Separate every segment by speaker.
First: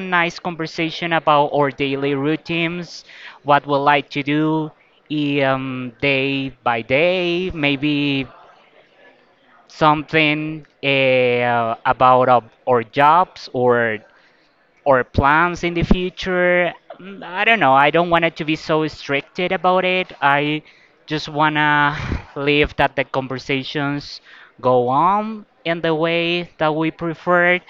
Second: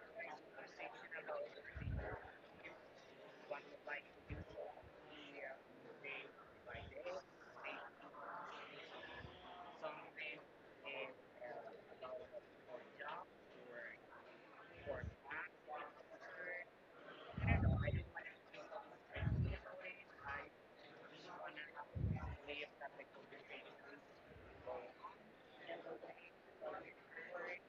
Speaker 1: nice conversation about our daily routines, what we like to do, day by day, maybe something about our jobs or plans in the future. Mm, I don't know. I don't want it to be so restricted about it. I just wanna leave that the conversations go on in the way that we preferred.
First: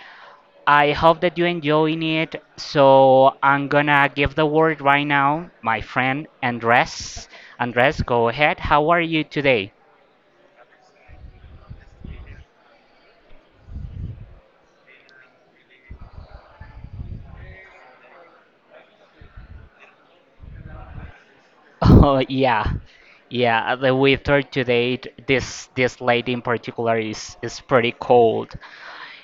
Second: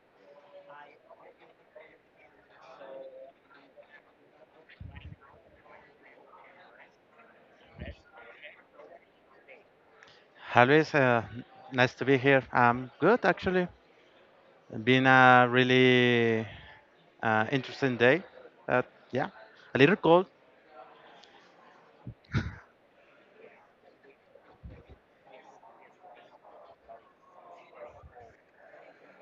Speaker 1: I hope that you're enjoying it. So I'm gonna give the word right now, my friend Andres. Andres, go ahead. How are you today?
Speaker 2: Hi, Luis. Nice to be here. I'm good, actually. Been a really interesting day. Uh, yeah, a little cold.
Speaker 1: Oh yeah, yeah. The weather today, this late in particular is pretty cold.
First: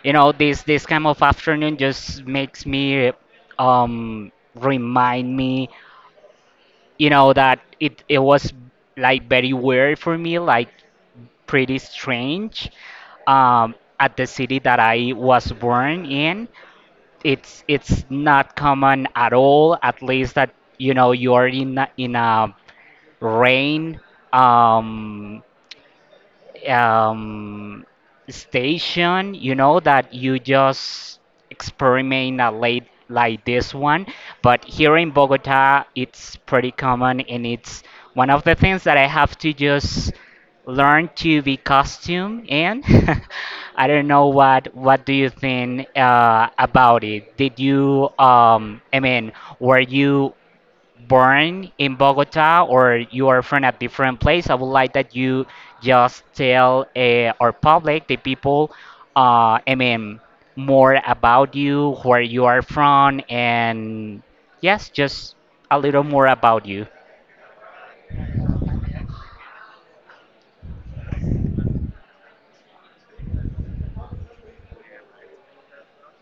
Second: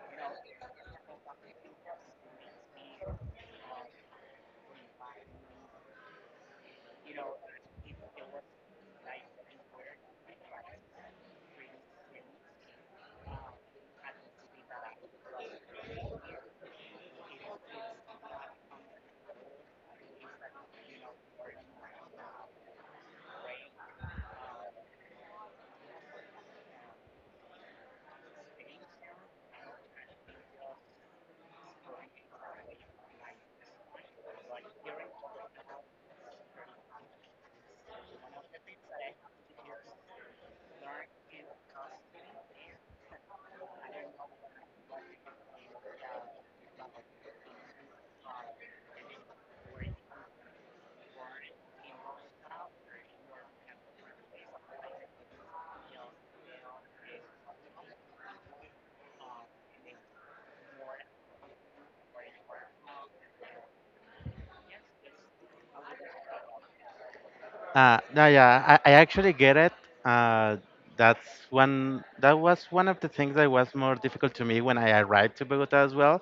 Speaker 1: You know, this kind of afternoon just makes me, remind me, that it was like very weird for me, like pretty strange. At the city that I was born in, it's not common at all. At least that you know you're in a rain um, um, station, that you just experiment a late like this one. But here in Bogota, it's pretty common, and it's one of the things that I have to just learn to be costume, and I don't know what do you think about it? Did you I mean, were you born in Bogota, or you are from a different place? I would like that you just tell, our public, the people, I mean, more about you, where you are from, and yes, just a little more about you.
Speaker 2: No, yeah, I actually get it. Uh, that's one. That was one of the things that was more difficult to me when I arrived to Bogota as well.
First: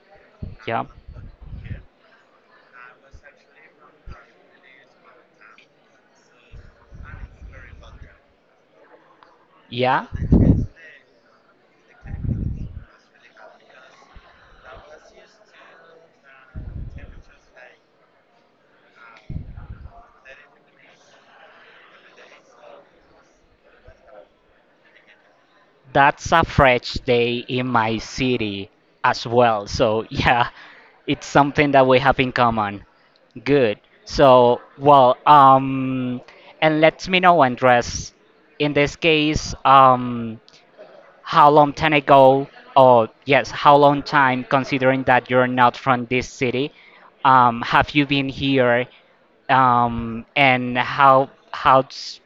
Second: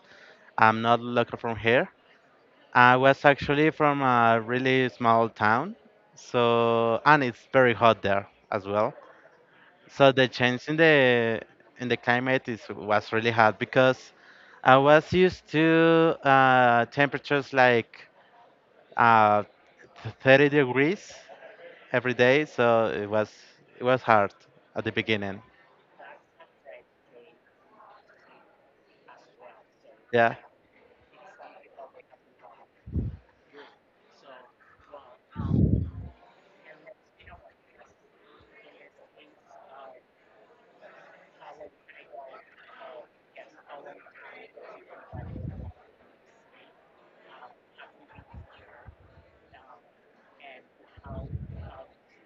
Speaker 2: I'm
Speaker 1: Yeah.
Speaker 2: not local from here. I was actually from a really small town, so and it's very hot there as well.
Speaker 1: Yeah.
Speaker 2: So the change in the climate is was really hard because I was used to temperatures like uh, 30 degrees every day, so it was hard at the beginning.
Speaker 1: That's a fresh day in my city as well. So,
Speaker 2: Yeah.
Speaker 1: yeah, it's something that we have in common. Good. So, well, and let me know, Andres, in this case, how long time ago, or yes, how long time, considering that you're not from this city, have you been here? And how, how's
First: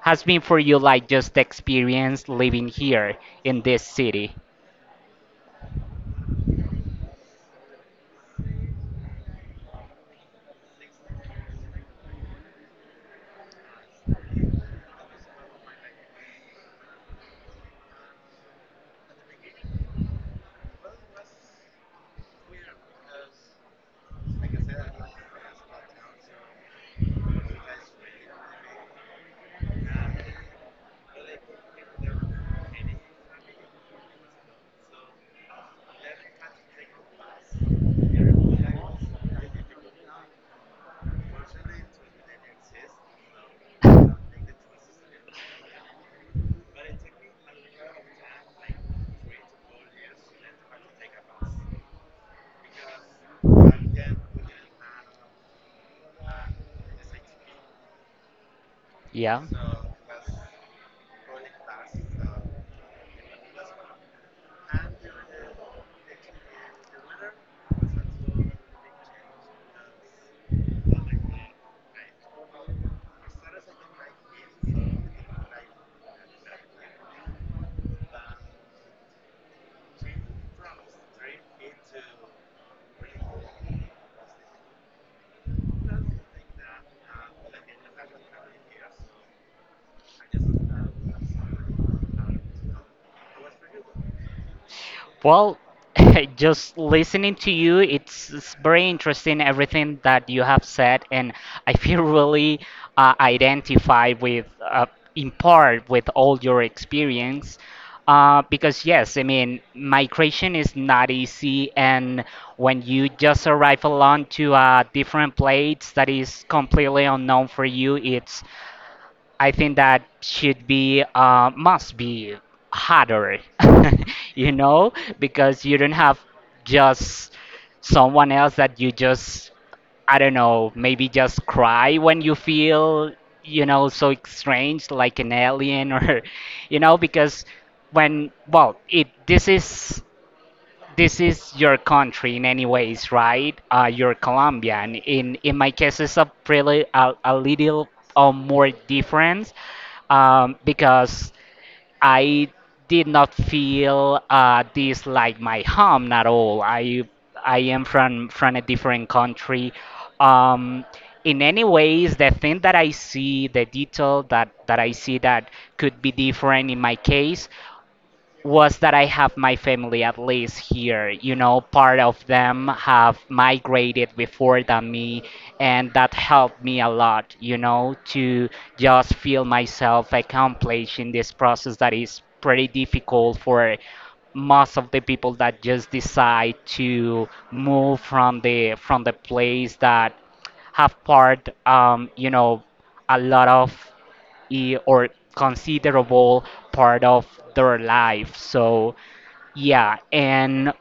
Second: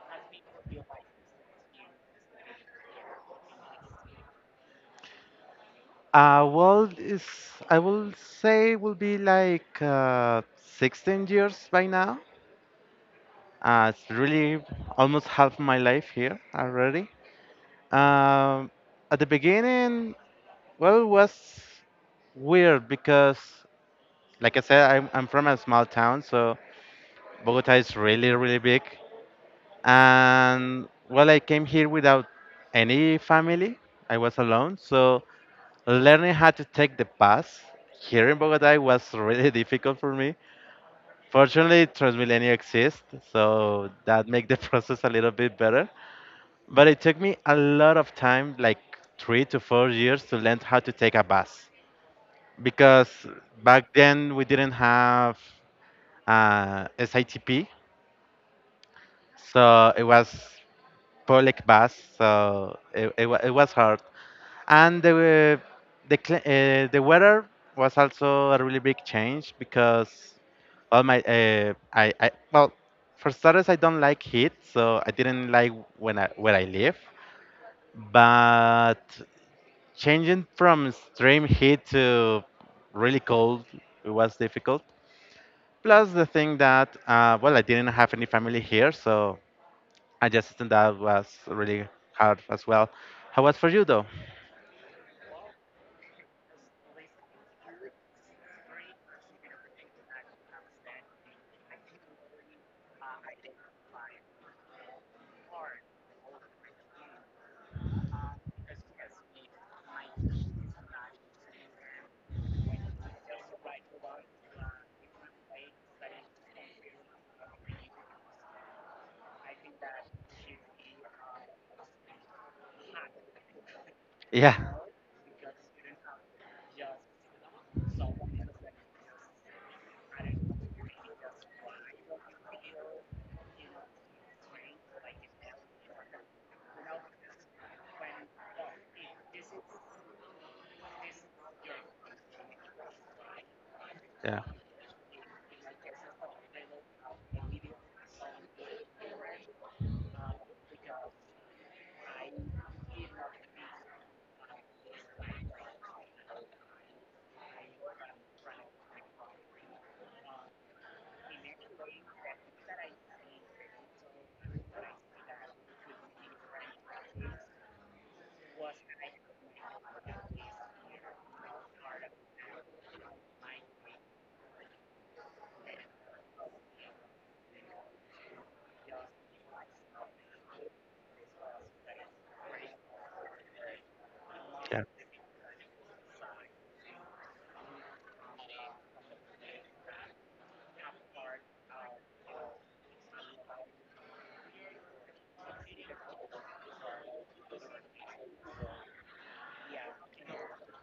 Speaker 1: has been for you, like, just the experience living here in this city?
Speaker 2: Well, is I will say will be like 16 years by now. It's really almost half my life here already. Um, at the beginning, well, it was weird because, like I said, I'm from a small town, so Bogota is really, really big. And well, I came here without any family. I was alone, so learning how to take the bus here in Bogota was really difficult for me. Fortunately, Transmilenio exists, so that make the process a little bit better. But it took me a lot of time, like 3 to 4 years, to learn how to take a bus, because back then we didn't have SITP,
Speaker 1: Yeah.
Speaker 2: so it was public bus, so it was hard. And the w- the cli- the weather was also a really big change because all my I well for starters I don't like heat, so I didn't like when I where I live, but changing from extreme heat to really cold it was difficult. Plus the thing that, well, I didn't have any family here, so adjusting that was really hard as well. How was for you though?
Speaker 1: Well, just listening to you, it's very interesting everything that you have said, and I feel really, identified with, in part, with all your experience. Because yes, I mean, migration is not easy, and when you just arrive alone to a different place that is completely unknown for you, it's, I think that should be, must be harder. You
Speaker 2: Yeah,
Speaker 1: know, because you don't have just someone else that you just, I don't know, maybe just cry when you feel, so strange, like an alien, or because when well it this is your country in any ways, right? You're
Speaker 2: yeah,
Speaker 1: Colombian. In my case, it's a pretty a little, more different, because I did not feel, this like my home at all. I am from a different country. Um, in any ways, the thing that I see, the detail that I see, that could be different in my case, was that I have my family at least here. You know, part of them have migrated before than me, and that helped me a lot, to just feel myself accomplished in this process, that is pretty difficult for most
Speaker 2: yeah,
Speaker 1: of the people that just decide to move from the place that have part, a lot of, or considerable part of their life. So, yeah, and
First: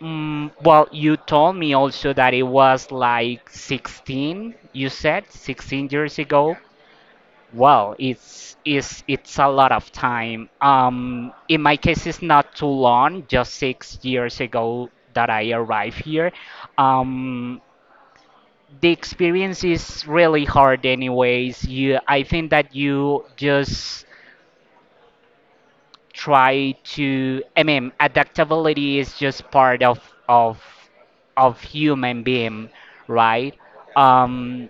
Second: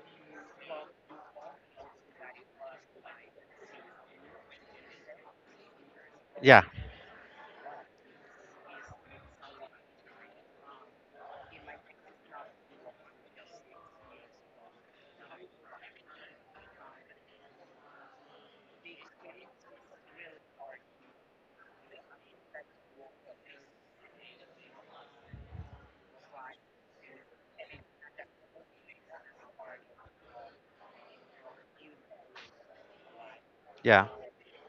Speaker 1: well, you told me also that it was like 16, you said 16 years ago.
Speaker 2: yeah,
Speaker 1: Well, it's a lot of time. In my case, it's not too long, just 6 years ago that I arrived here. Um, the experience is really hard anyways. I think that you just try to, I mean, adaptability is just part of of human being, right?
Speaker 2: yeah.
Speaker 1: um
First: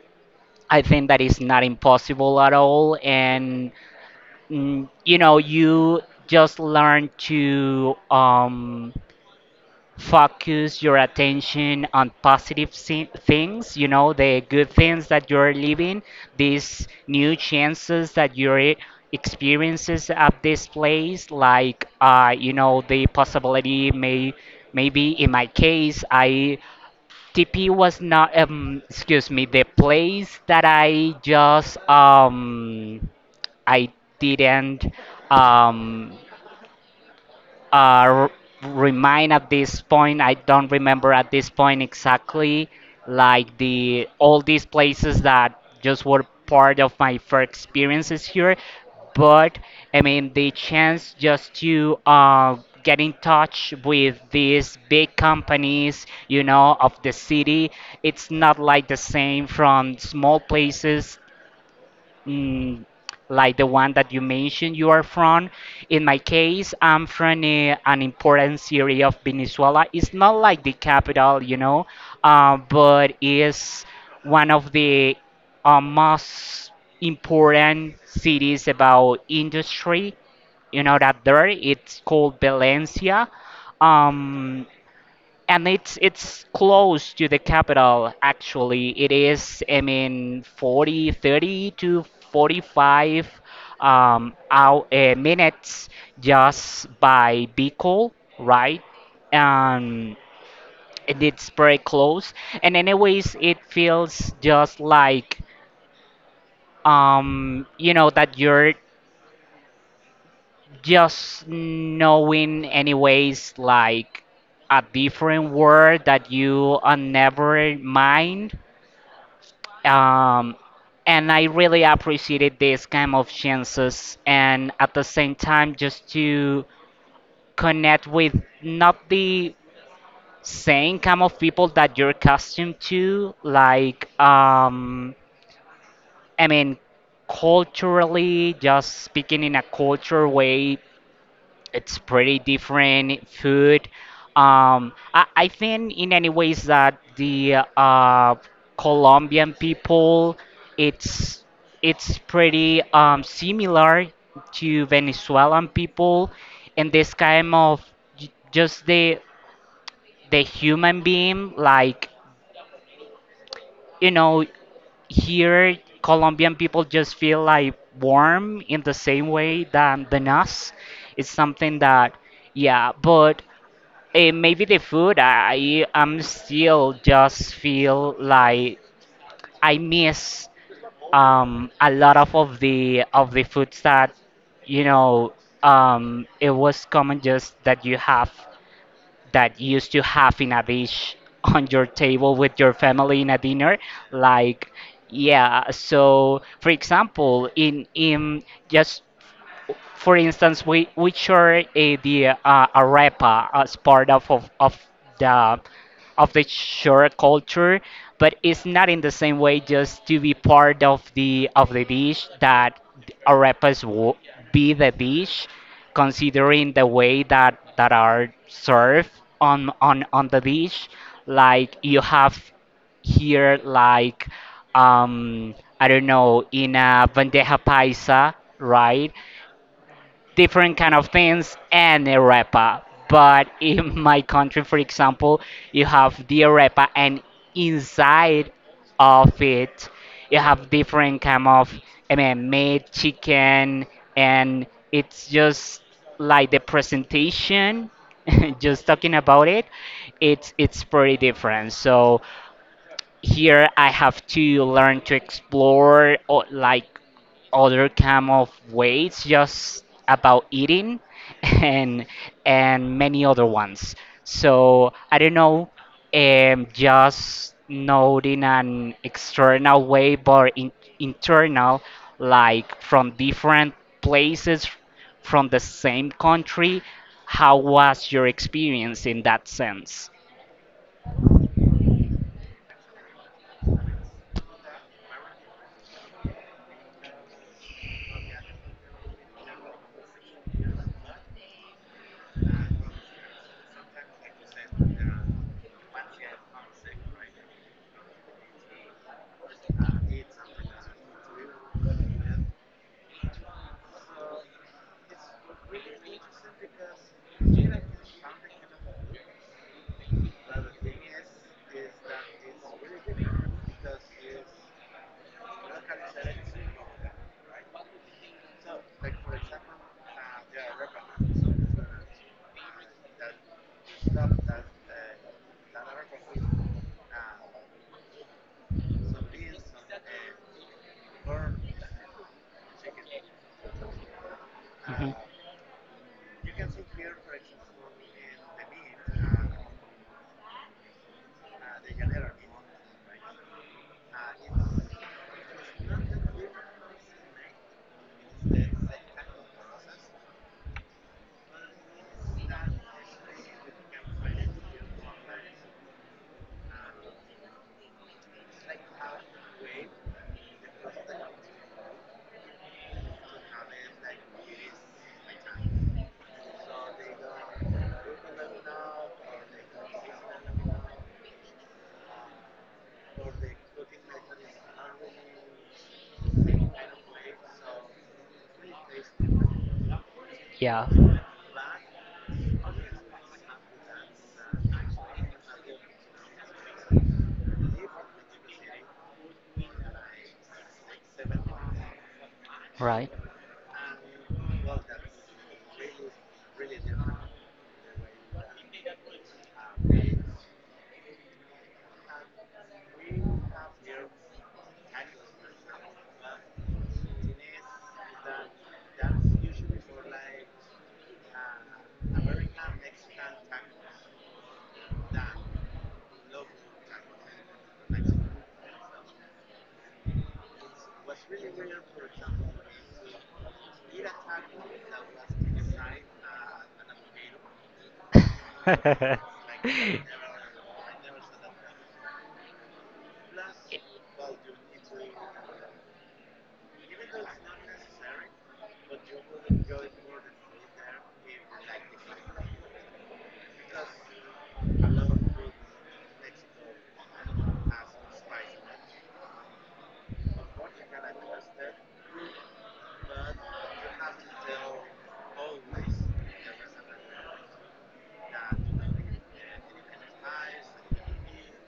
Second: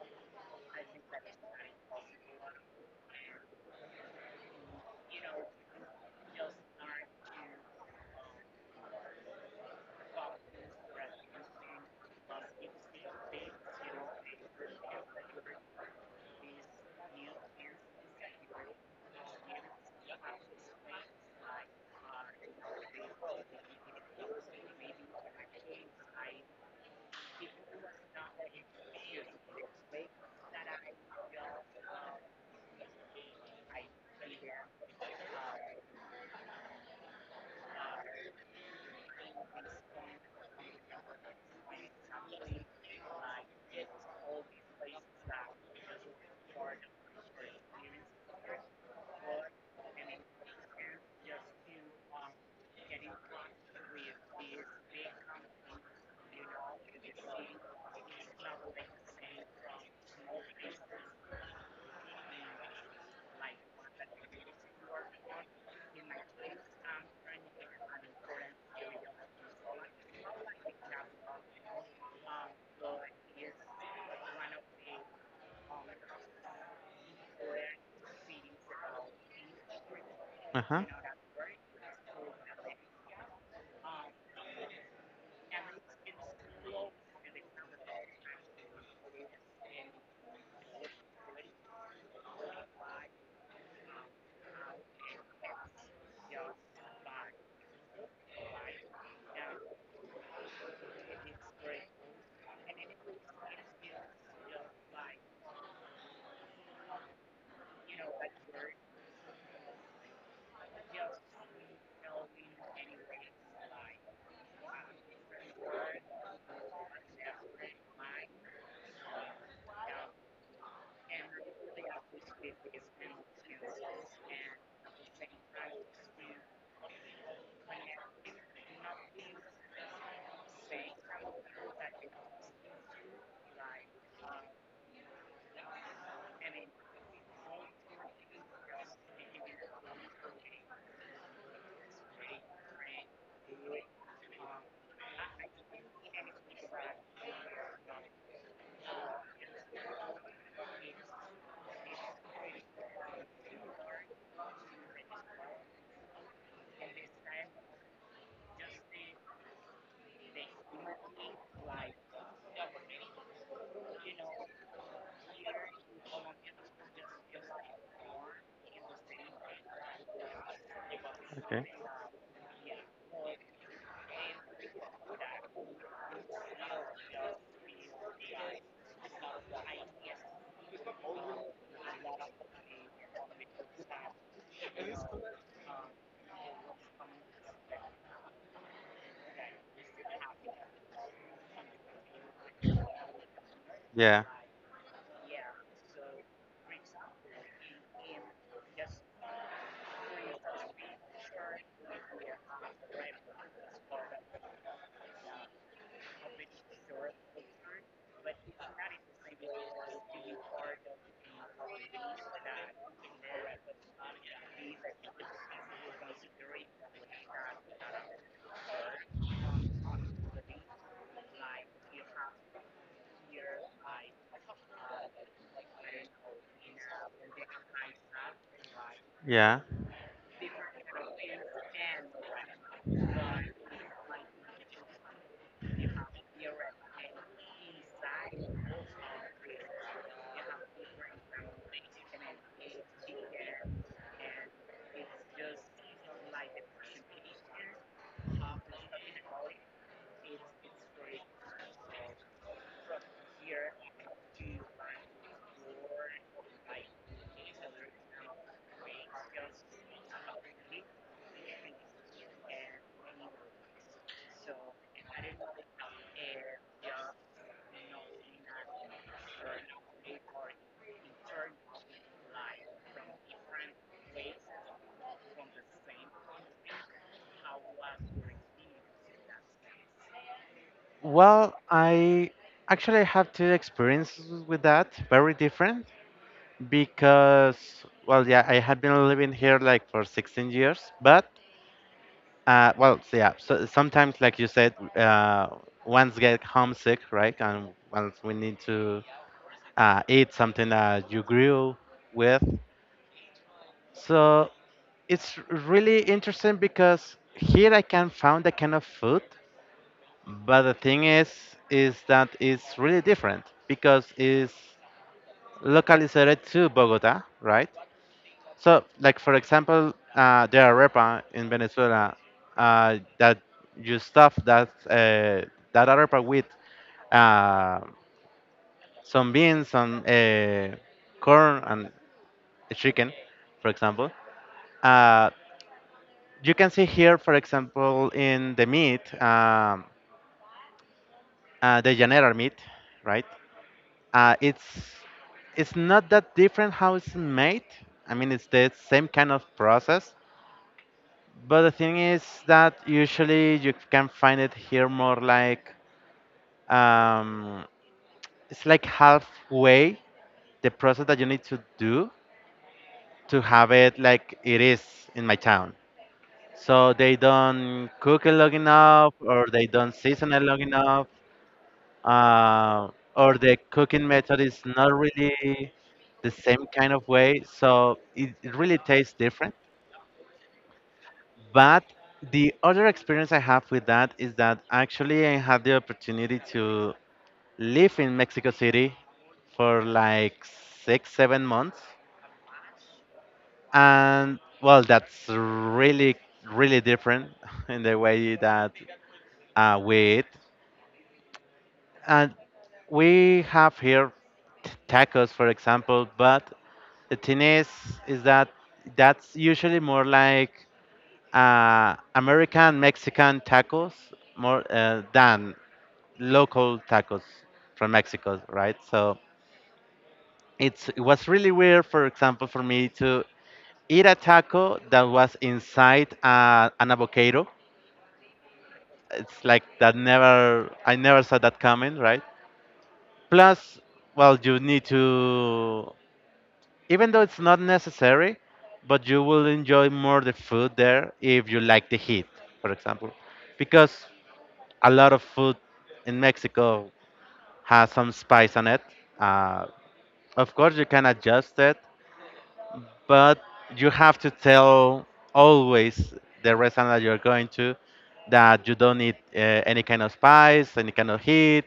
Speaker 1: I think that is not impossible at all, and you just learn to, focus your attention on positive, things, you know, the good things that you're living, these new chances that you're, experiences at this place, like, the possibility, maybe in my case, TP was not, excuse me, the place that I just, I didn't, um, uh, r- remind at this point. I don't remember at this point exactly, like the all these places that just were part of my first experiences here. But, I mean, the chance just to, get in touch with these big companies, of the city. It's not like the same from small places, mm, like the one that you mentioned you are from. In my case, I'm from an important city of Venezuela. It's not like the capital, but it's one of the, most important cities about industry.
Speaker 2: Uh
Speaker 1: You
Speaker 2: huh.
Speaker 1: know that there, it's called Valencia. Um, and it's close to the capital. Actually, it is, I mean, 40 30 to 45, minutes, just by vehicle, right. um and it's very close, and anyways, it feels just like, that you're just knowing anyways, like a different word that you, never mind. Um, and I really appreciated this kind of chances, and at the same time, just to connect with not the same kind of people that you're accustomed to, like, I mean, culturally, just speaking in a culture way, it's pretty different food. I think in any ways that the, Colombian people, it's it's pretty, similar to Venezuelan people, and this kind of, just the human being, like, you know, here Colombian people just feel like warm in the same way than us. It's
Speaker 2: Okay.
Speaker 1: something that, yeah, but, maybe the food. I am still just feel like I miss, a lot of the foods that, you know it was common just that you used to have in a dish on your table with your family in a dinner.
Speaker 2: Yeah,
Speaker 1: Like, yeah, so for example, in just for instance, we share the arepa as part the of the shore culture, but it's not in the same way just to be part of the dish, that arepas will be the dish, considering the way that are served on the dish. Like you have here, like, um, I don't know, in a bandeja paisa, right?
Speaker 2: yeah.
Speaker 1: Different kind of things and arepa. But in my country, for example, you have the arepa, and inside of it, you have different kind of, I mean, meat, chicken, and it's just like the presentation. Just talking about it, it's pretty different. So here I have to learn to explore, like other kind of ways just about eating, and many other ones. So I don't know, just not in an external way, but internal, like from different places from the same country. How was your experience in that sense?
Speaker 2: Well, I actually have two experiences with that, very different, because, well, yeah, I had been living here like for 16 years. But well, so yeah. So sometimes, like you said, once get homesick, right? And once we need to eat something that you grew with. So it's really interesting because here I can find that kind of food, but the thing is that it's really different because it's localized to Bogota, right? So, like for example, the arepa in Venezuela, that you stuff that that arepa with uh, some beans, some corn, and chicken, for example.
Speaker 1: Hmm.
Speaker 2: Uh, you can see here, for example, in the meat, the llanera meat, right? Uh, it's it's not that different how it's made. I mean, it's the same kind of process, but the thing is that usually you can find it here more like um, it's like halfway the process that you need to do to have it like it is in my town. So they don't cook it long enough, or they don't season it long enough, uh, or the cooking method is not really the same kind of way. So it really tastes different.
Speaker 1: Yeah,
Speaker 2: But the other experience I have with that is that actually I had the opportunity to live in Mexico City for like six, 7 months.
Speaker 1: right.
Speaker 2: And well, that's really, really different in the way that we eat. And we have here tacos, for example, but the thing is that that's usually more like American Mexican tacos more than local tacos from Mexico, right? So it's it was really weird, for example, for me to eat a taco that was inside an avocado. It's like that never I never saw that coming, right? Plus, well, you need to even though it's not necessary, but you will enjoy more the food there if you like the heat, for example, because a lot of food in Mexico has some spice on it. Uh, Of course, you can adjust it, but you have to tell always the restaurant that you're going to that you don't need any kind of spice, any kind of heat,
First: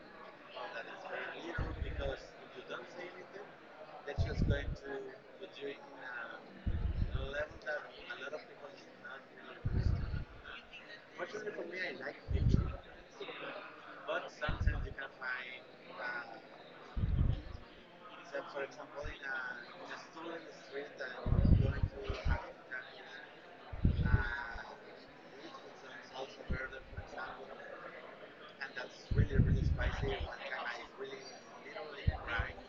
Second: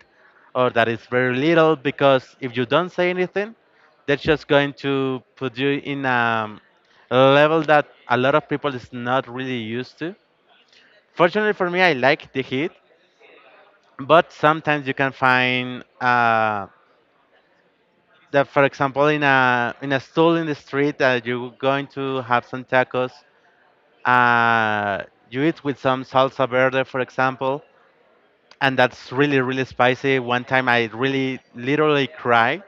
Speaker 2: or that it's very little. Because if you don't say anything, they're just going to put you in a level that a lot of people is not really used to. Fortunately for me, I like the heat, but sometimes you can find. um that for example in a stall in the street that you're going to have some tacos, uh, you eat with some salsa verde for example, and that's really really spicy. One time I really literally cried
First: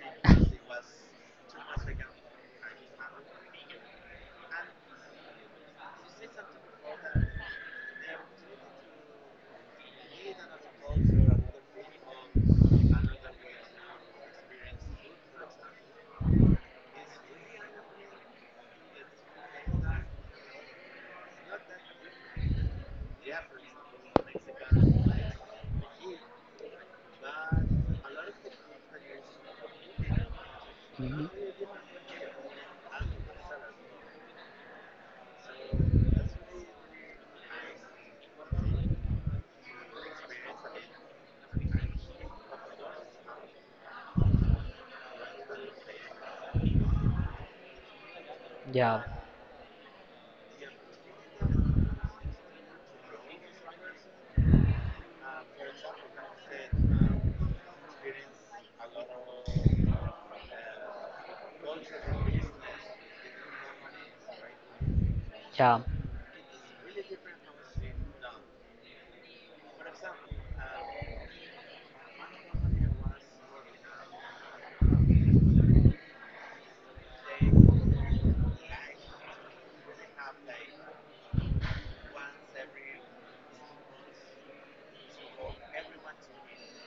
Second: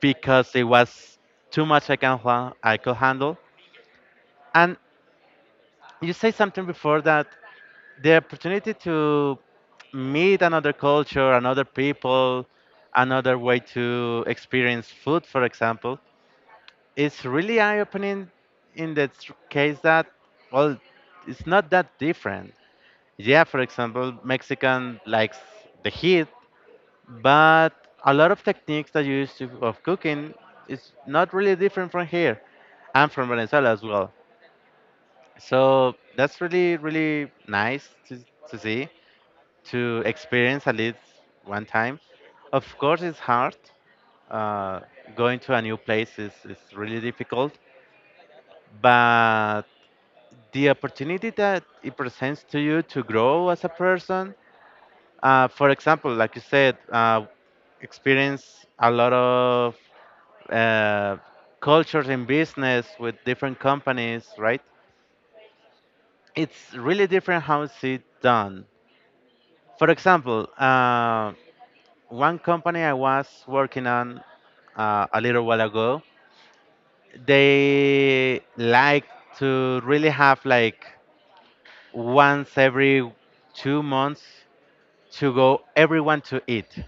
Speaker 2: because it was too much I could handle. And you say something before that the opportunity to meet another culture, another people, another way to experience food for example, it's really eye-opening, in the case that well it's not that different. Yeah, for example mexican likes the heat, but a lot of techniques that you use to, of cooking is
Speaker 1: Mhm.
Speaker 2: not really different from here and from venezuela as well. So that's really really nice to see to experience at least one time. Of course it's hard, uh, going to a new place is really difficult,
Speaker 1: Yeah,
Speaker 2: but the opportunity that it presents to you to grow as a person. For example, like you said, experience a lot of uh, cultures in business with different companies, right?
Speaker 1: yeah.
Speaker 2: It's really different how it's it done. For example, one company I was working on a little while ago, they like to really have like once every 2 months to go everyone to eat.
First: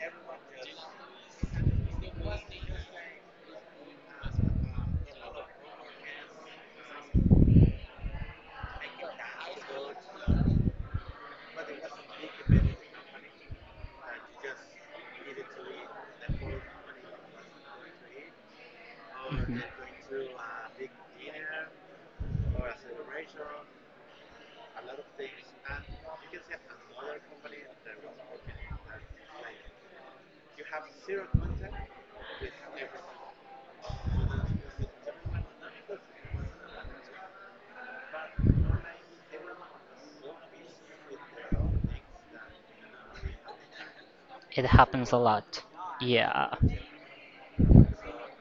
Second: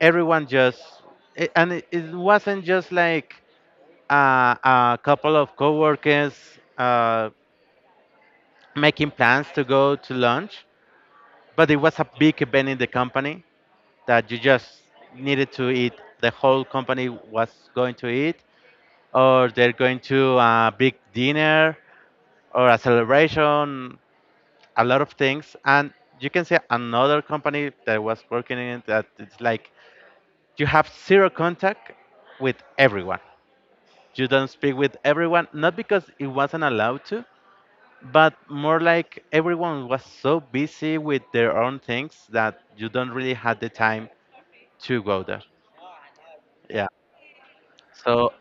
Speaker 2: Everyone just it, and it wasn't just like a couple of coworkers uh, making plans to go to lunch, but it was a big event in the company that you just needed to eat. The whole company was going to eat, or
Speaker 1: Mhm.
Speaker 2: they're going to a big dinner or a celebration, a lot of things. And you can see another company that was working in it that it's like you have zero contact with everyone. You don't speak with everyone, not because it wasn't allowed to, but more like everyone was so busy with their own things that you don't really had the time
Speaker 1: It
Speaker 2: to
Speaker 1: happens a
Speaker 2: go there.
Speaker 1: lot. Yeah.
Speaker 2: Yeah. So,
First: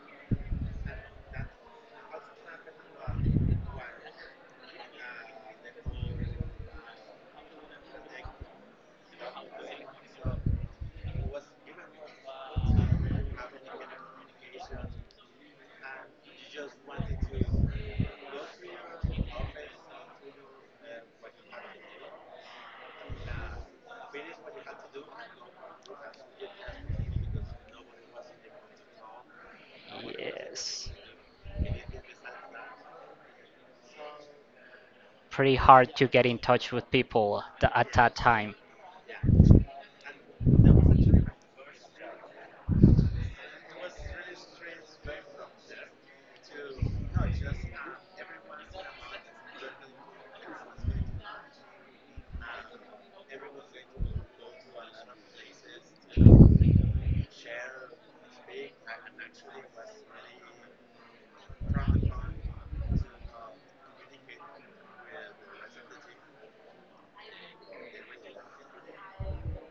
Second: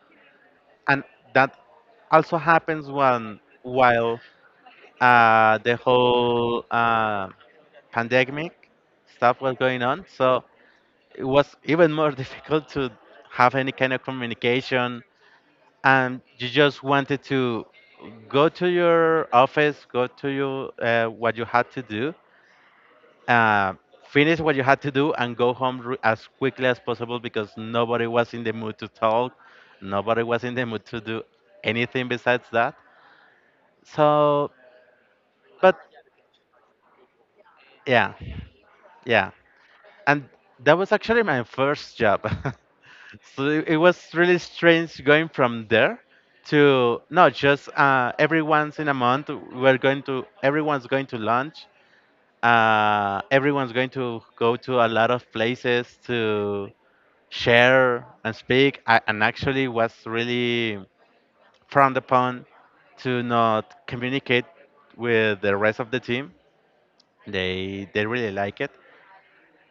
Speaker 2: and that also happens when while the whole pandemic stuff was going on. So it was even more difficult to have any kind of communication and you just wanted to go to your office, go to your what you had to do, uh, finish what you had to do, and go home as quickly as possible because nobody was in the mood to talk, nobody was in the mood
Speaker 1: Yes.
Speaker 2: to do anything besides that. So,
Speaker 1: Pretty
Speaker 2: but
Speaker 1: hard to get in touch with people at
Speaker 2: yeah,
Speaker 1: that time.
Speaker 2: yeah, and that was actually my first job. So it was really strange going from there to no, just every once in a month we're going to everyone's going to lunch. Everyone's going to go to a lot of places to share and speak. And actually, was really frowned upon to not communicate with the rest of the team. They really like it,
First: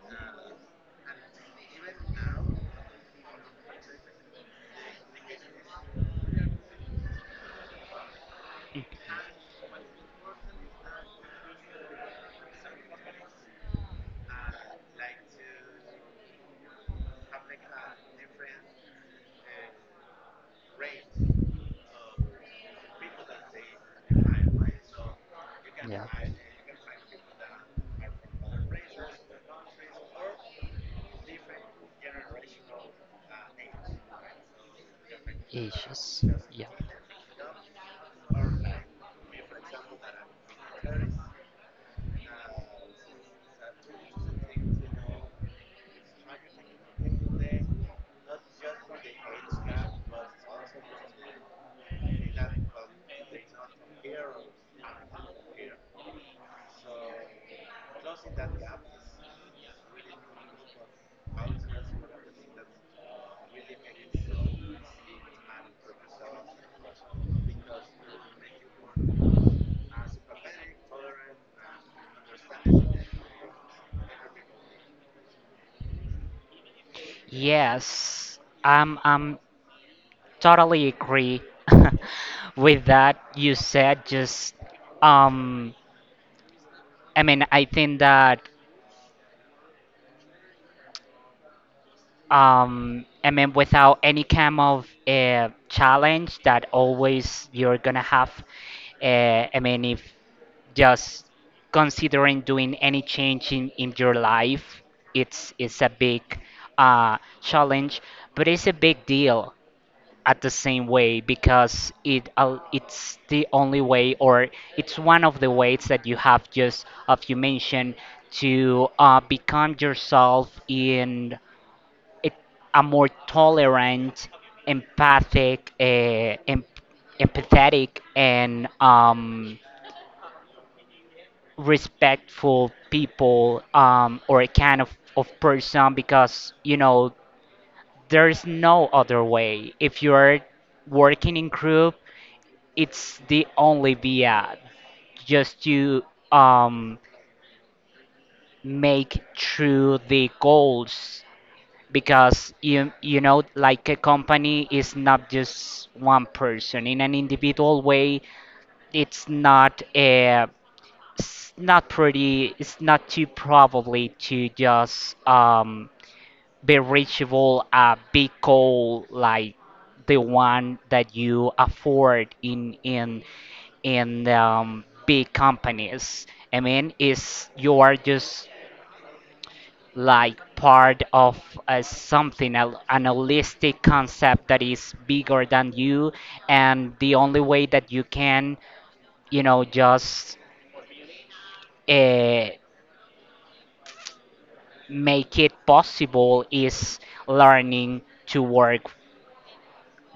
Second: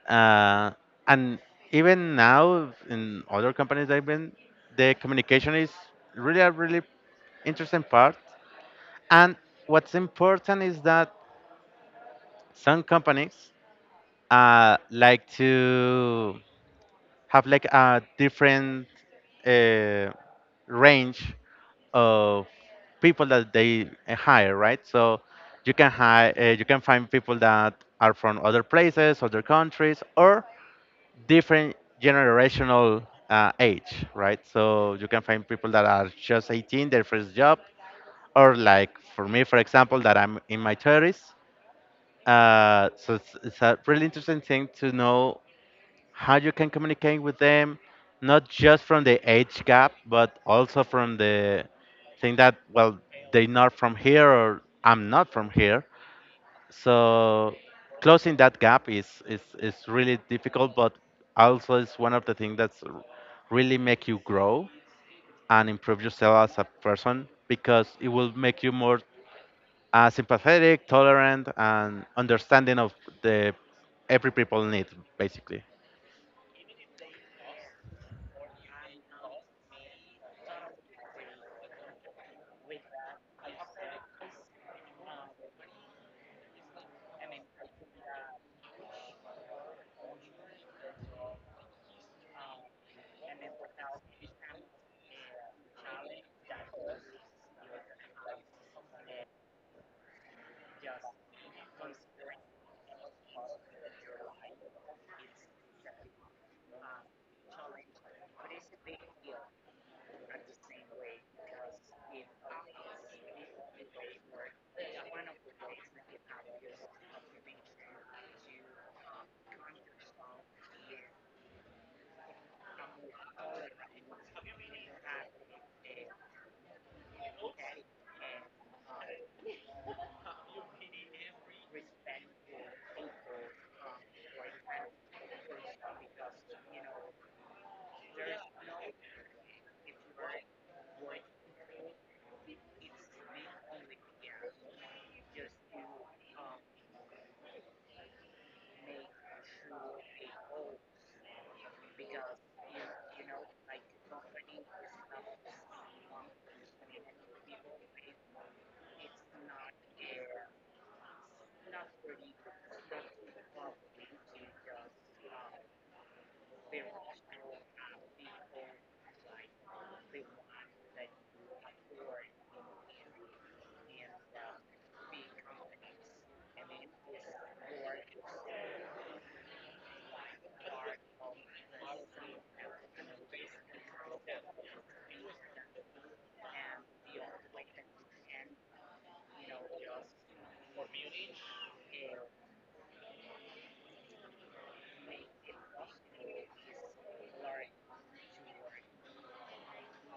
Speaker 2: uh, and even now in other companies I've been, the communication is really a really interesting part. And what's important is that some companies like to have like a different uh, range of people that they hire, right? So you can
Speaker 1: Yeah.
Speaker 2: hire, you can find people that are from other places, other countries, or different generational age, right? So you can find people that are
Speaker 1: Issues.
Speaker 2: just
Speaker 1: Yeah.
Speaker 2: 18, their first job, or like for me, for example, that I'm in my 30s. So it's a really interesting thing to know how you can communicate with them, not just from the age gap, but also from the thing that, well, they're not from here or I'm not from here. So closing that gap is really difficult, but also it's one of the things that's really make you grow and improve yourself as a person because it will make you more sympathetic, tolerant, and understanding of the every people need basically.
Speaker 1: Yes, I'm totally agree with that you said. Just, um, I mean, I think that, I mean, without any kind of, challenge, that always you're gonna have. I mean, if just considering doing any change in your life, it's a big, challenge, but it's a big deal. At the same way because it's the only way, or it's one of the ways that you have, just of you mentioned, to, become yourself in a, a more tolerant, empathic, empathetic, and respectful people, or a kind of person because there's no other way if you're working in group. It's the only via just to, um make through the goals because like a company is not just one person in an individual way. It's not a it's not pretty It's not too probably to just, be reachable a big goal like the one that you afford in big companies. I mean, is you are just like part of, something an holistic concept that is bigger than you, and the only way that you can, just, uh, make it possible is learning to work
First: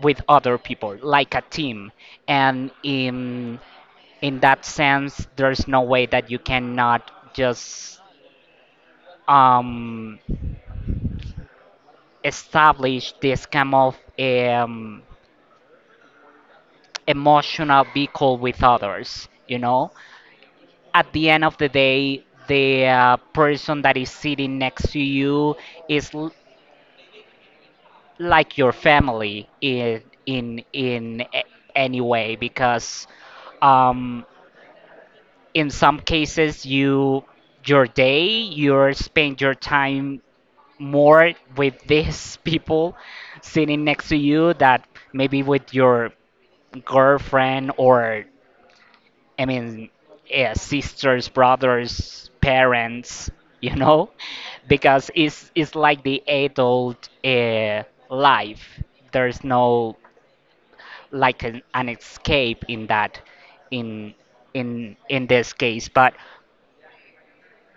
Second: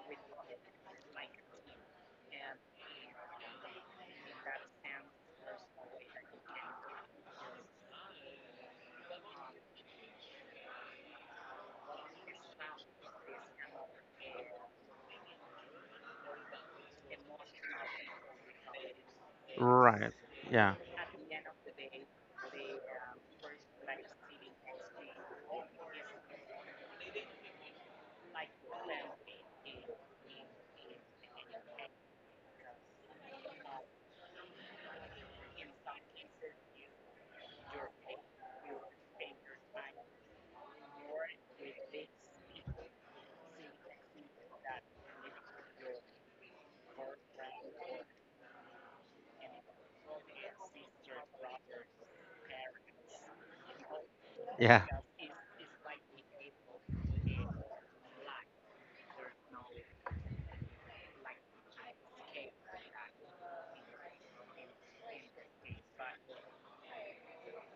Speaker 1: with other people, like a team. And in that sense, there's no way that you cannot just, um, establish this kind of, emotional vehicle with others.
Speaker 2: Right. Yeah.
Speaker 1: At the end of the day, the person that is sitting next to you is like your family in any way, because um, in some cases, your day, you spend your time more with these people sitting next to you, that maybe with your girlfriend, or, I mean, yeah, sisters, brothers, parents, you know
Speaker 2: Yeah.
Speaker 1: because it's like the adult life. There's no, like, an escape in that in in this case, but,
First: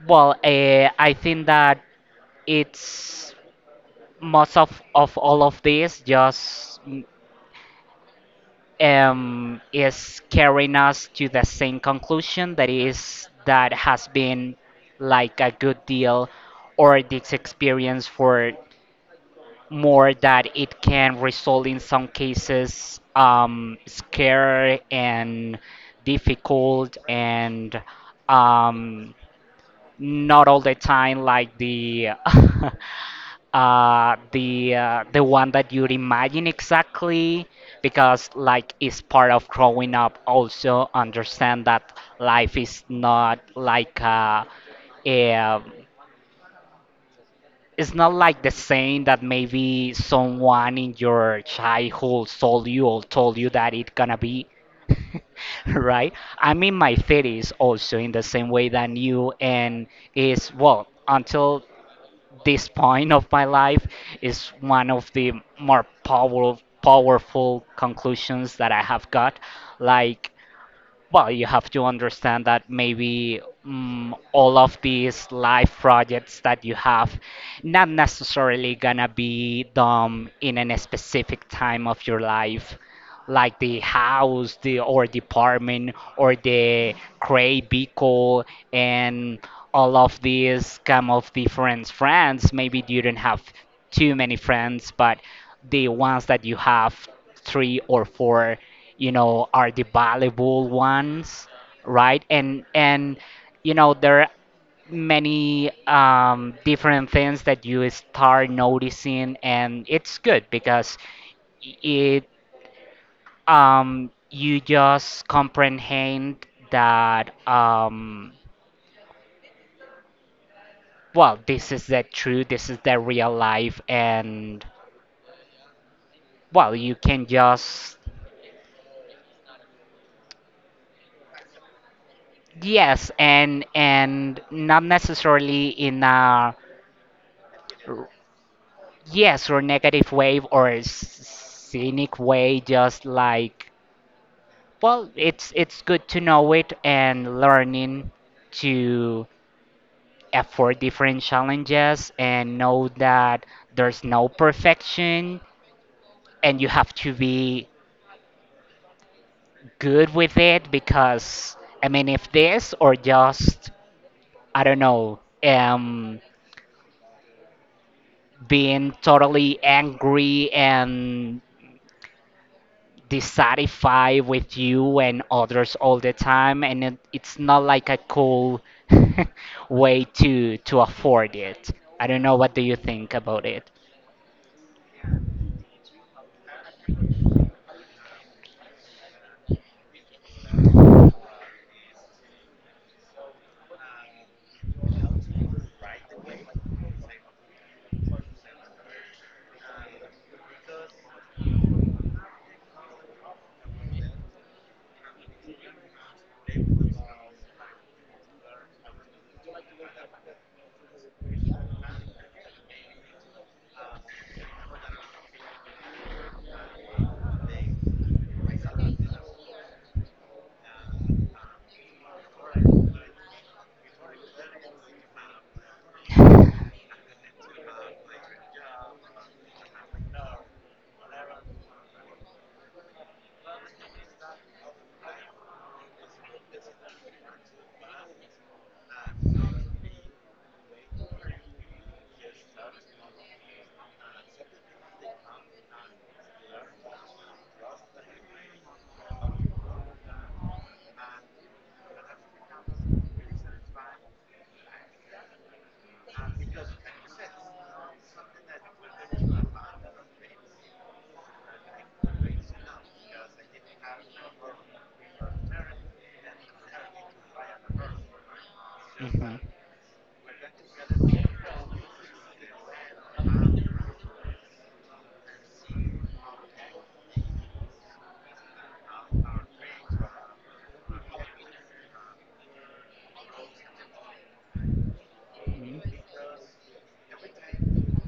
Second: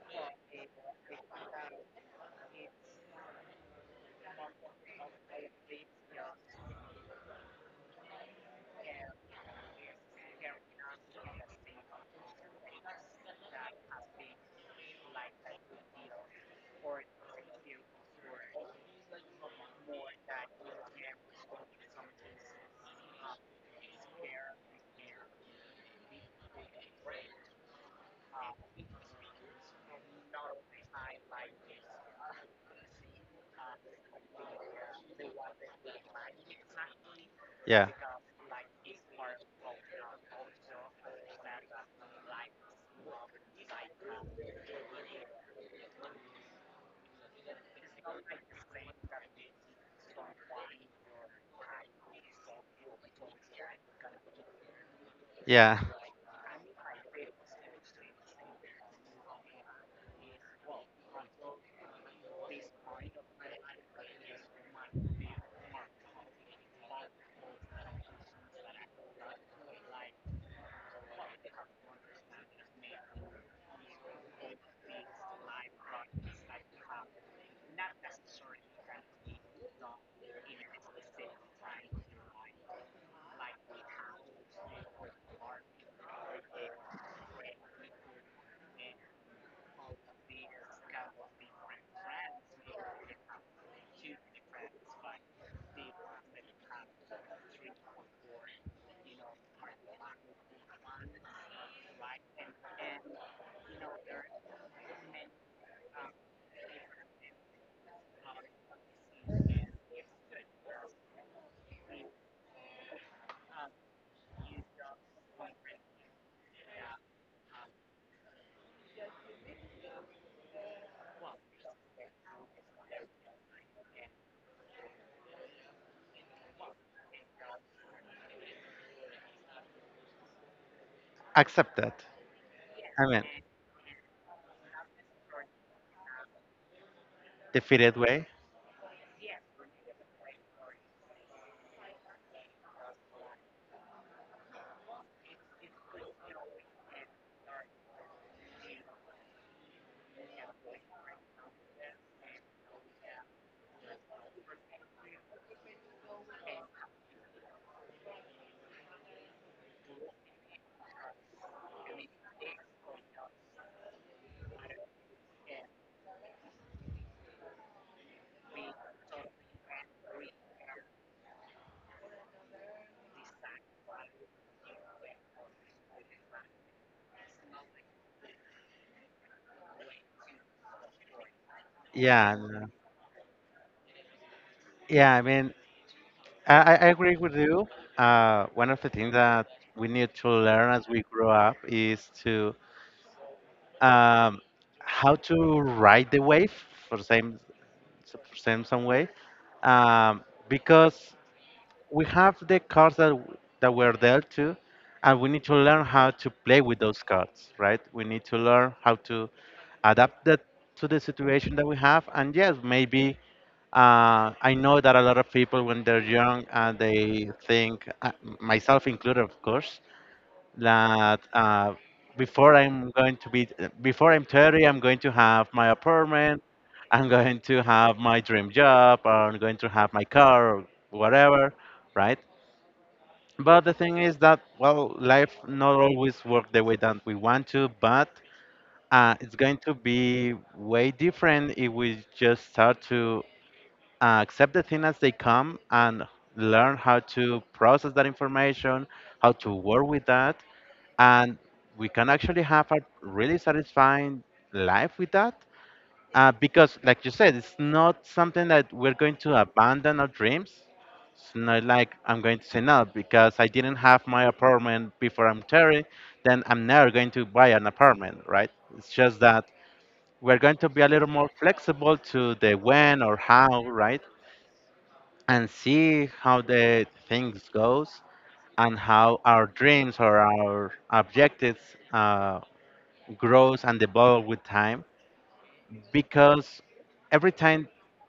Speaker 1: well, I think that it's most of all of this just is carrying us to the same conclusion, that is that has been like a good deal or this experience, for more that it can result in some cases scary and difficult, and um, not all the time like the the one that you'd imagine exactly,
Speaker 2: Yeah.
Speaker 1: because, like, it's part of growing up, also understand that life is not like a it's not like the saying that maybe someone in your childhood told you that it's gonna be.
Speaker 2: Yeah.
Speaker 1: Right. I'm in my 30s, also in the same way than you, and is, well, until this point of my life is one of the more powerful conclusions that I have got. Like, well, you have to understand that maybe all of these live projects that you have not necessarily gonna be done in a specific time of your life, like the house, the or the apartment, or the gray vehicle, and all of these come of different friends. Maybe you don't have too many friends, but the ones that you have, three or four, are the valuable ones. Right. And there are many different things that you start noticing, and it's good because it you just comprehend that well, this is the truth, this is the real life, and, well, you can just.
Speaker 2: Accept that. I
Speaker 1: Yes.
Speaker 2: mean,
Speaker 1: And not necessarily in a.
Speaker 2: defeated way.
Speaker 1: Yes, or negative wave, or a scenic way, just like, well, it's good to know it, and learning to afford different challenges, and know that there's no perfection, and you have to be good with it, because, I mean, if this or just, I don't know, being totally angry and dissatisfied with you and others all the time, and it's not like a cool way to afford it. I don't
Speaker 2: Yeah.
Speaker 1: know. What do
Speaker 2: No.
Speaker 1: you think about it?
Speaker 2: Yeah. I mean, I agree with you. One of the things that we need to learn as we grow up is to um, how to ride the wave for same for same some way, um, because we have the cards that that we're dealt to, and we need to learn how to play with those cards, right? We need to learn how to adapt that to the situation that we have. And yes, maybe I know that a lot of people when they're young, they think, myself included, of course, that before I'm going to be before I'm 30, I'm going to have my apartment. I'm going to have my dream job, or I'm going to have my car, or whatever, right? But the thing is that, well, life not always work the way that we want to, but it's going to be way different if we just start to accept the things as they come and learn how to process that information, how to work with that, and we can actually have a really satisfying life with that because, like you said, it's not something that we're going to abandon our dreams. It's not like I'm going to say no because I didn't have my apartment before I'm 30, then I'm never going to buy an apartment, right? It's just
Speaker 1: Hmm.
Speaker 2: that we're going to be a little more flexible to the when or how, right? And see how the things goes and how our dreams or our objectives uh, grows and evolve with time, because every time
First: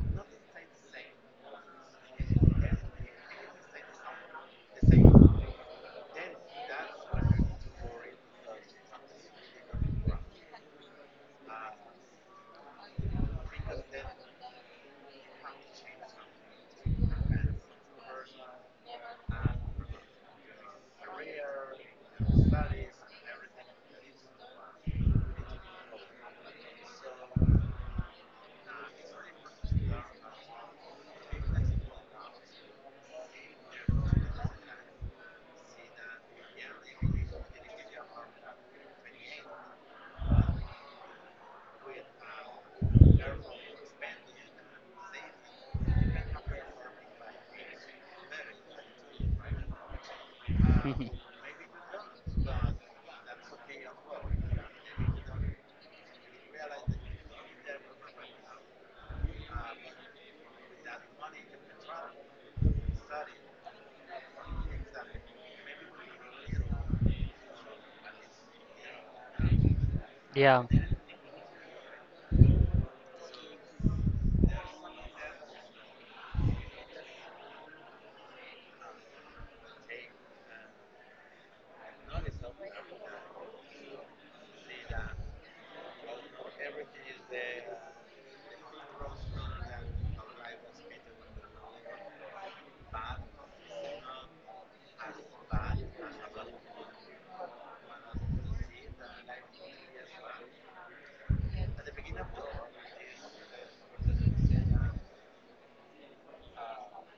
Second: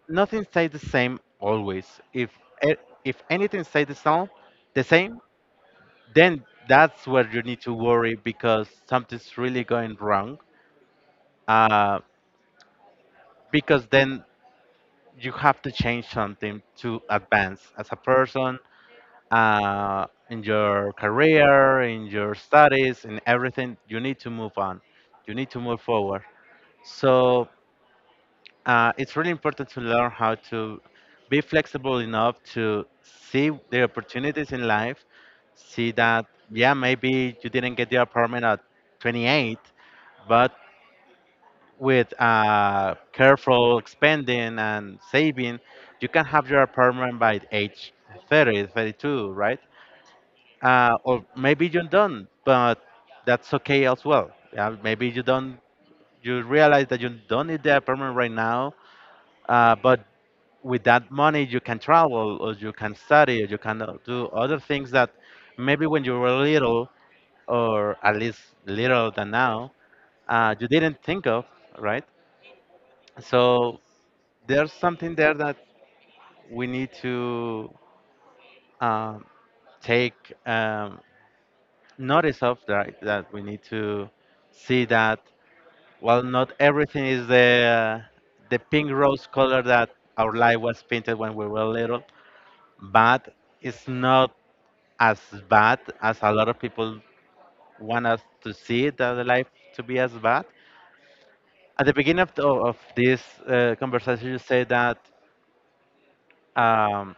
Speaker 2: nothing stays the same always. if e- if anything stays the same, the same then that's where you need to worry because something's really going wrong, uh, because then you have to change something to advance as a person, in your career, in your studies, in everything. You need to move on, you need to move forward. So it's really important to learn how to be flexible enough to see the opportunities in life, see that, yeah, maybe you didn't get the apartment at 28, but with careful spending and saving, you can have your apartment by age 30, 32, right?
Speaker 1: Hmm.
Speaker 2: Or maybe you don't, but that's okay as well. Yeah, maybe you don't, you realize that you don't need the apartment right now, but with that money you can travel or you can study or you can do other things that maybe when you were little, or at least little than now,
Speaker 1: Yeah,
Speaker 2: you didn't think of, right? So there's something there that we need to um, take um, notice of, right? That we need to see that, well, not everything is the pink rose color that our life was painted when we were little, but it's not as bad as a lot of people want us to see it, that the life to be as bad. At the beginning of, of this conversation, you say that um,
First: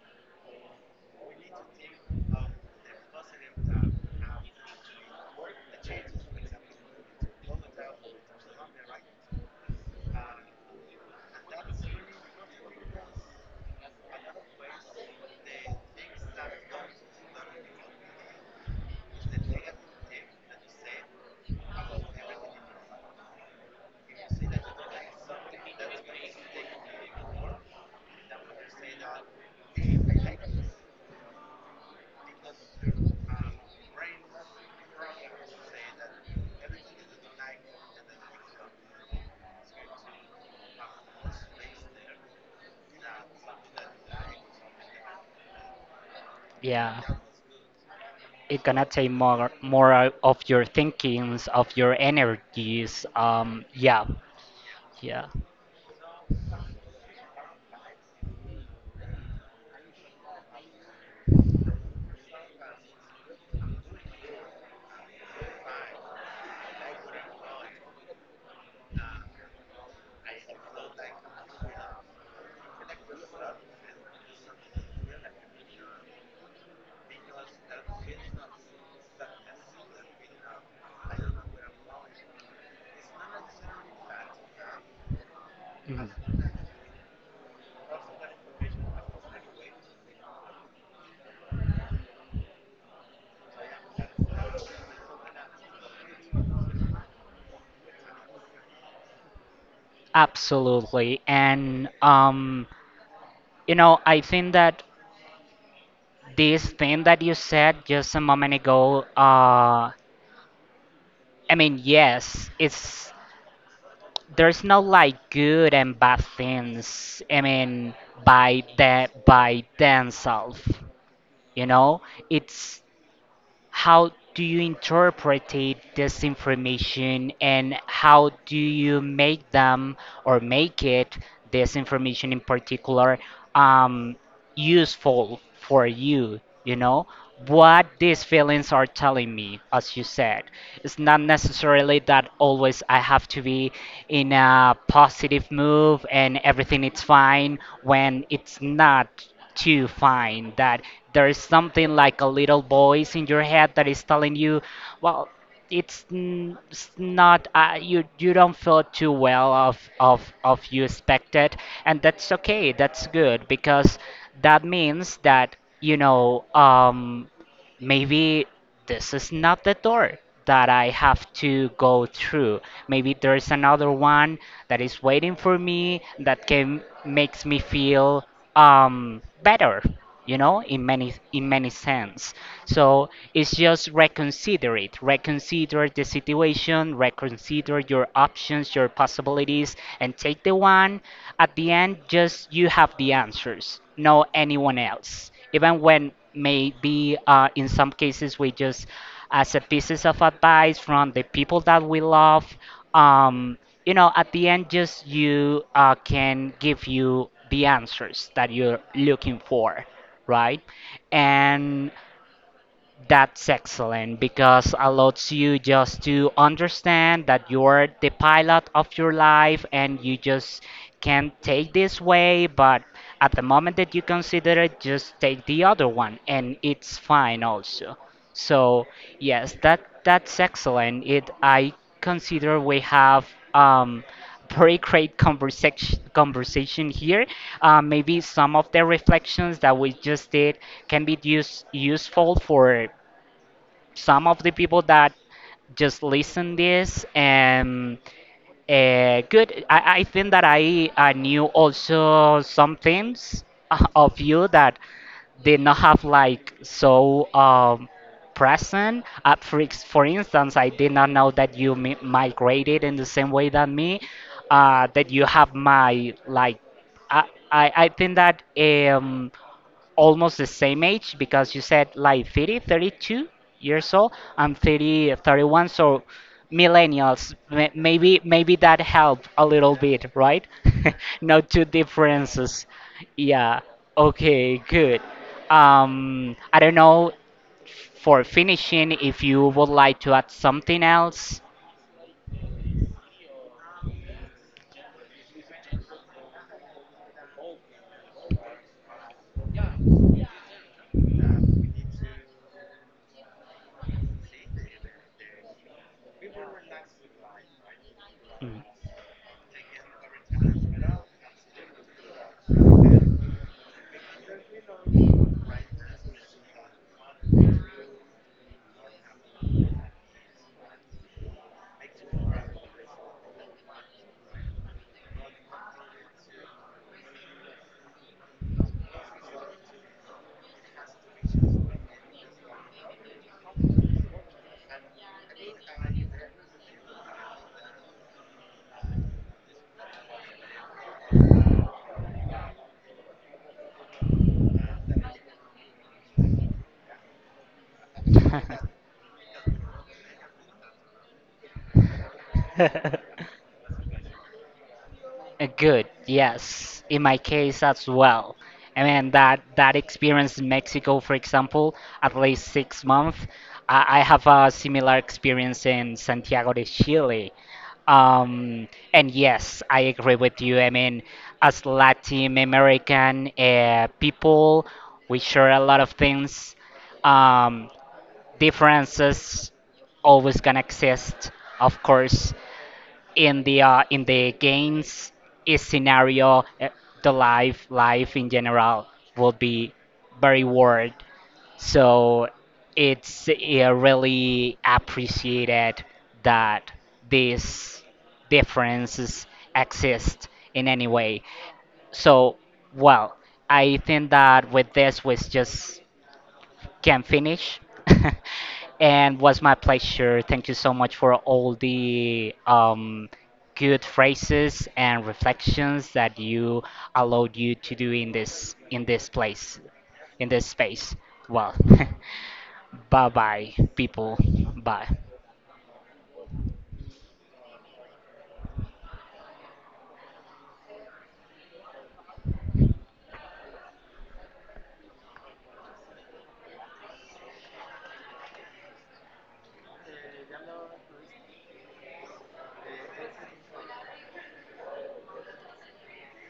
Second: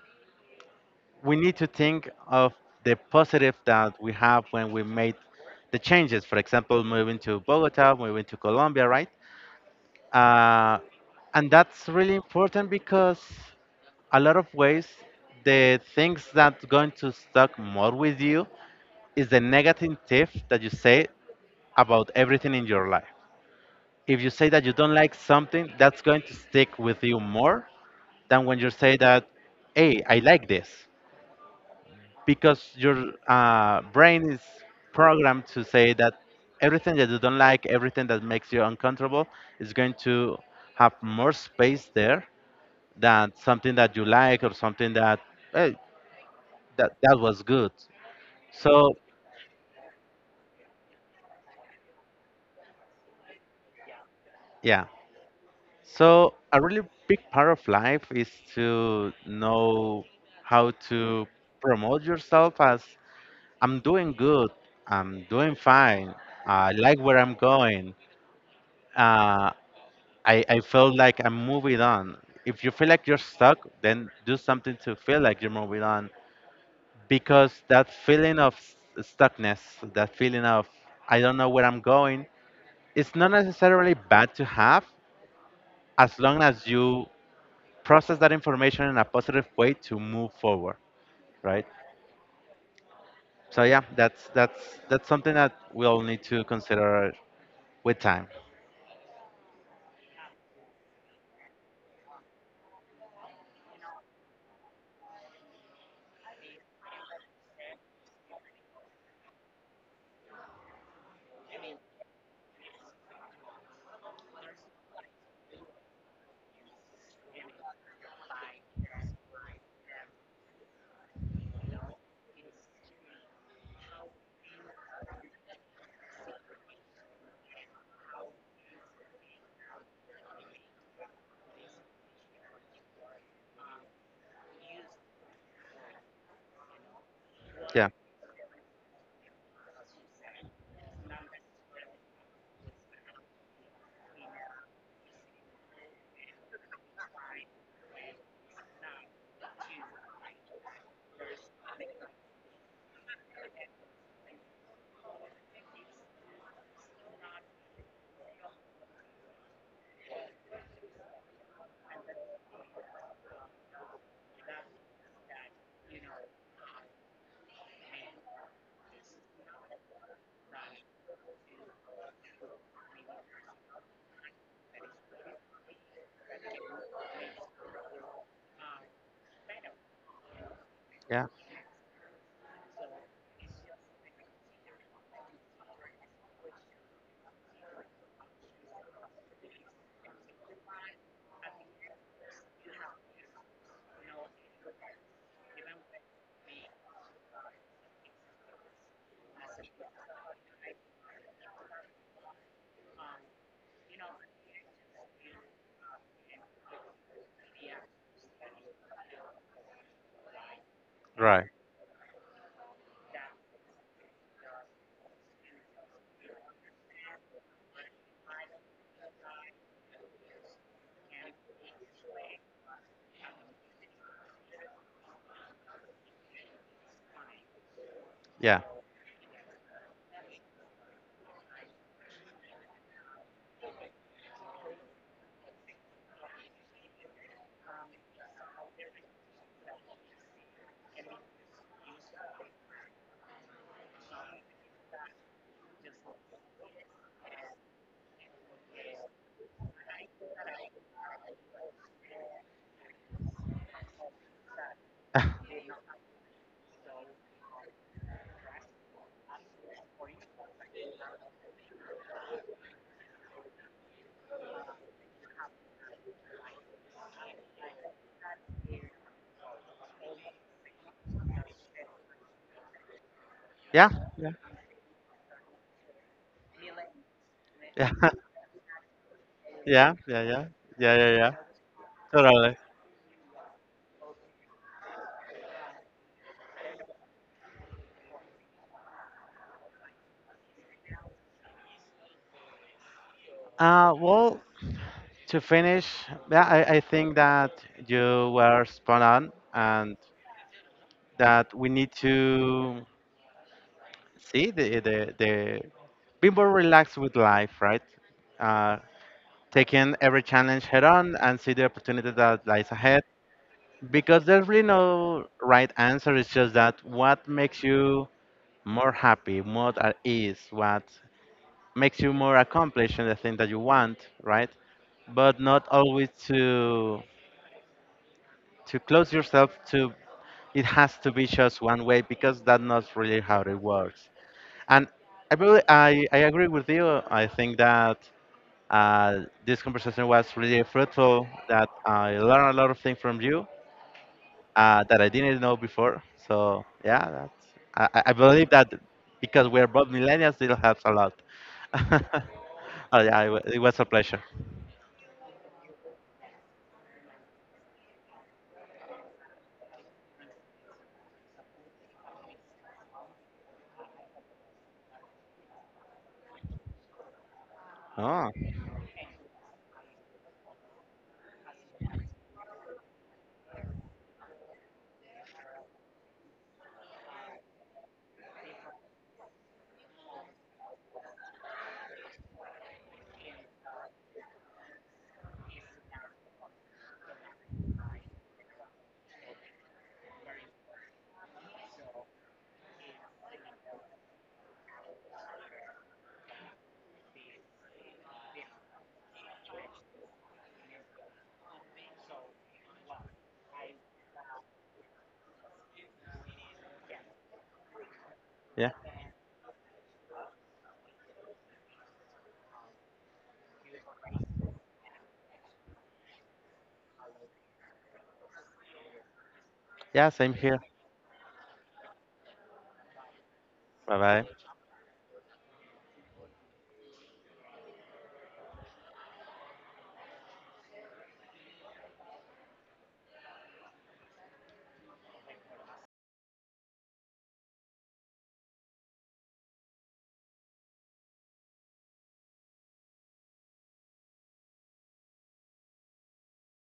Speaker 2: we need to think of the positive that we have when we made the changes. For example, moving to Bogota, moving to Colombia, right? Uh, and that's really important because a lot of ways the things that's going to stuck more with you is the negative tip that you say about everything in your life. If you say that you don't like something, that's going to stick with you more than when you say that, hey, I like this. Because your brain is programmed to say that everything that you don't like, everything that makes you uncomfortable, is going to have more space there than something that you like or something that, hey,
Speaker 1: yeah.
Speaker 2: that was good.
Speaker 1: It's gonna
Speaker 2: So,
Speaker 1: take more out of your thinkings, of your energies. Yeah,
Speaker 2: yeah.
Speaker 1: yeah.
Speaker 2: So a really big part of life is to know how to promote yourself as, I'm doing good, I'm doing fine, I like where I'm going, uh, I feel like I'm moving on. If you feel like you're stuck, then do something to feel like you're moving on, because that feeling of stuckness, that feeling of I don't know where I'm going, it's not necessarily bad to have, as long
Speaker 1: Mhm.
Speaker 2: as you process that information in a positive way to move forward, right? So yeah, that's that's something that we all need to consider with time.
Speaker 1: Absolutely. And I think that this thing that you said just a moment ago, I mean, yes, it's there's no, like, good and bad things. I mean, by themselves, you know, it's, how do you interpret this information, and how do you make them, or make it, this information in particular, um, useful for you? You know what
Speaker 2: Yeah,
Speaker 1: these feelings are telling me, as you said. It's not necessarily that always I have to be in a positive move and everything is fine when it's not, to find that there is something like a little voice in your head that is telling you, well, it's not, you don't feel too well of you expected, and that's okay. That's good, because that means that maybe this is not the door that I have to go through. Maybe there's another one that is waiting for me that can makes me feel better, in many
Speaker 2: yeah,
Speaker 1: in many sense. So, it's just reconsider it, reconsider the situation, reconsider your options, your possibilities, and take the one at the end. Just you have the answers, no anyone else, even when maybe in some cases we just as a pieces of advice from the people that we love, um, at the end, just you can give you the answers that you're looking for, right?
Speaker 2: right.
Speaker 1: And that's excellent because allows you just to understand that you're the pilot of your life, and you just can take this way, but at the moment that you consider it, just take the other one, and it's fine also.
Speaker 2: Yeah,
Speaker 1: So, yes, that's excellent. It I consider we have um very great conversation here. Maybe some of the reflections that we just did can be useful for some of the people that just listen this. Good. I think that I knew also some things of you that did not have like so present. For instance, I did not know that you migrated in the same way than me. That you have my, like. I I think that almost the same age, because you said like 30, thirty-two
Speaker 2: yeah,
Speaker 1: years old.
Speaker 2: yeah,
Speaker 1: I'm 30, 31. So, millennials. May-
Speaker 2: yeah,
Speaker 1: Maybe maybe that helped a little
Speaker 2: yeah,
Speaker 1: bit,
Speaker 2: yeah, yeah,
Speaker 1: right?
Speaker 2: yeah, yeah, yeah.
Speaker 1: No two
Speaker 2: Totally.
Speaker 1: differences. Yeah. Okay, good. I don't know, for finishing, if you would like to add something else.
Speaker 2: Well, to finish, yeah, I think that you were spot on, and that we need to see the, be more relaxed with life, right?
Speaker 1: Mm.
Speaker 2: Uh. Taking every challenge head on and see the opportunity that lies ahead, because there's really no right answer. It's just that what makes you more happy, more at ease, what makes you more accomplished in the thing that you want, right? But not always to close yourself to it has to be just one way, because that's not really how it works. And I agree with you. I think that Uh, this conversation was really fruitful. That I learned a lot of things from you, that I didn't know before. So yeah, that's, I believe that because we're both millennials, it helps a lot. Oh yeah, it was a pleasure.
Speaker 1: Good, yes, in my case as well. I mean that experience in Mexico, for example, at least 6 months. I have a similar experience in Santiago de Chile.
Speaker 2: Oh
Speaker 1: Um, and yes, I agree with you. I mean, as Latin American people, we share a lot of things. Um, Differences always gonna exist, of course, in the games, scenario, the life in general, would be very worried. So, it's really appreciated that these differences exist in any way. So, well, I think that with this was just can finish.
Speaker 2: yeah,
Speaker 1: And was my pleasure. Thank you so much for all the good phrases and reflections that you allowed you to do in this place,
Speaker 2: yeah,
Speaker 1: in
Speaker 2: same
Speaker 1: this
Speaker 2: here.
Speaker 1: space. Well, bye bye,
Speaker 2: Bye
Speaker 1: people.
Speaker 2: bye.
Speaker 1: Bye.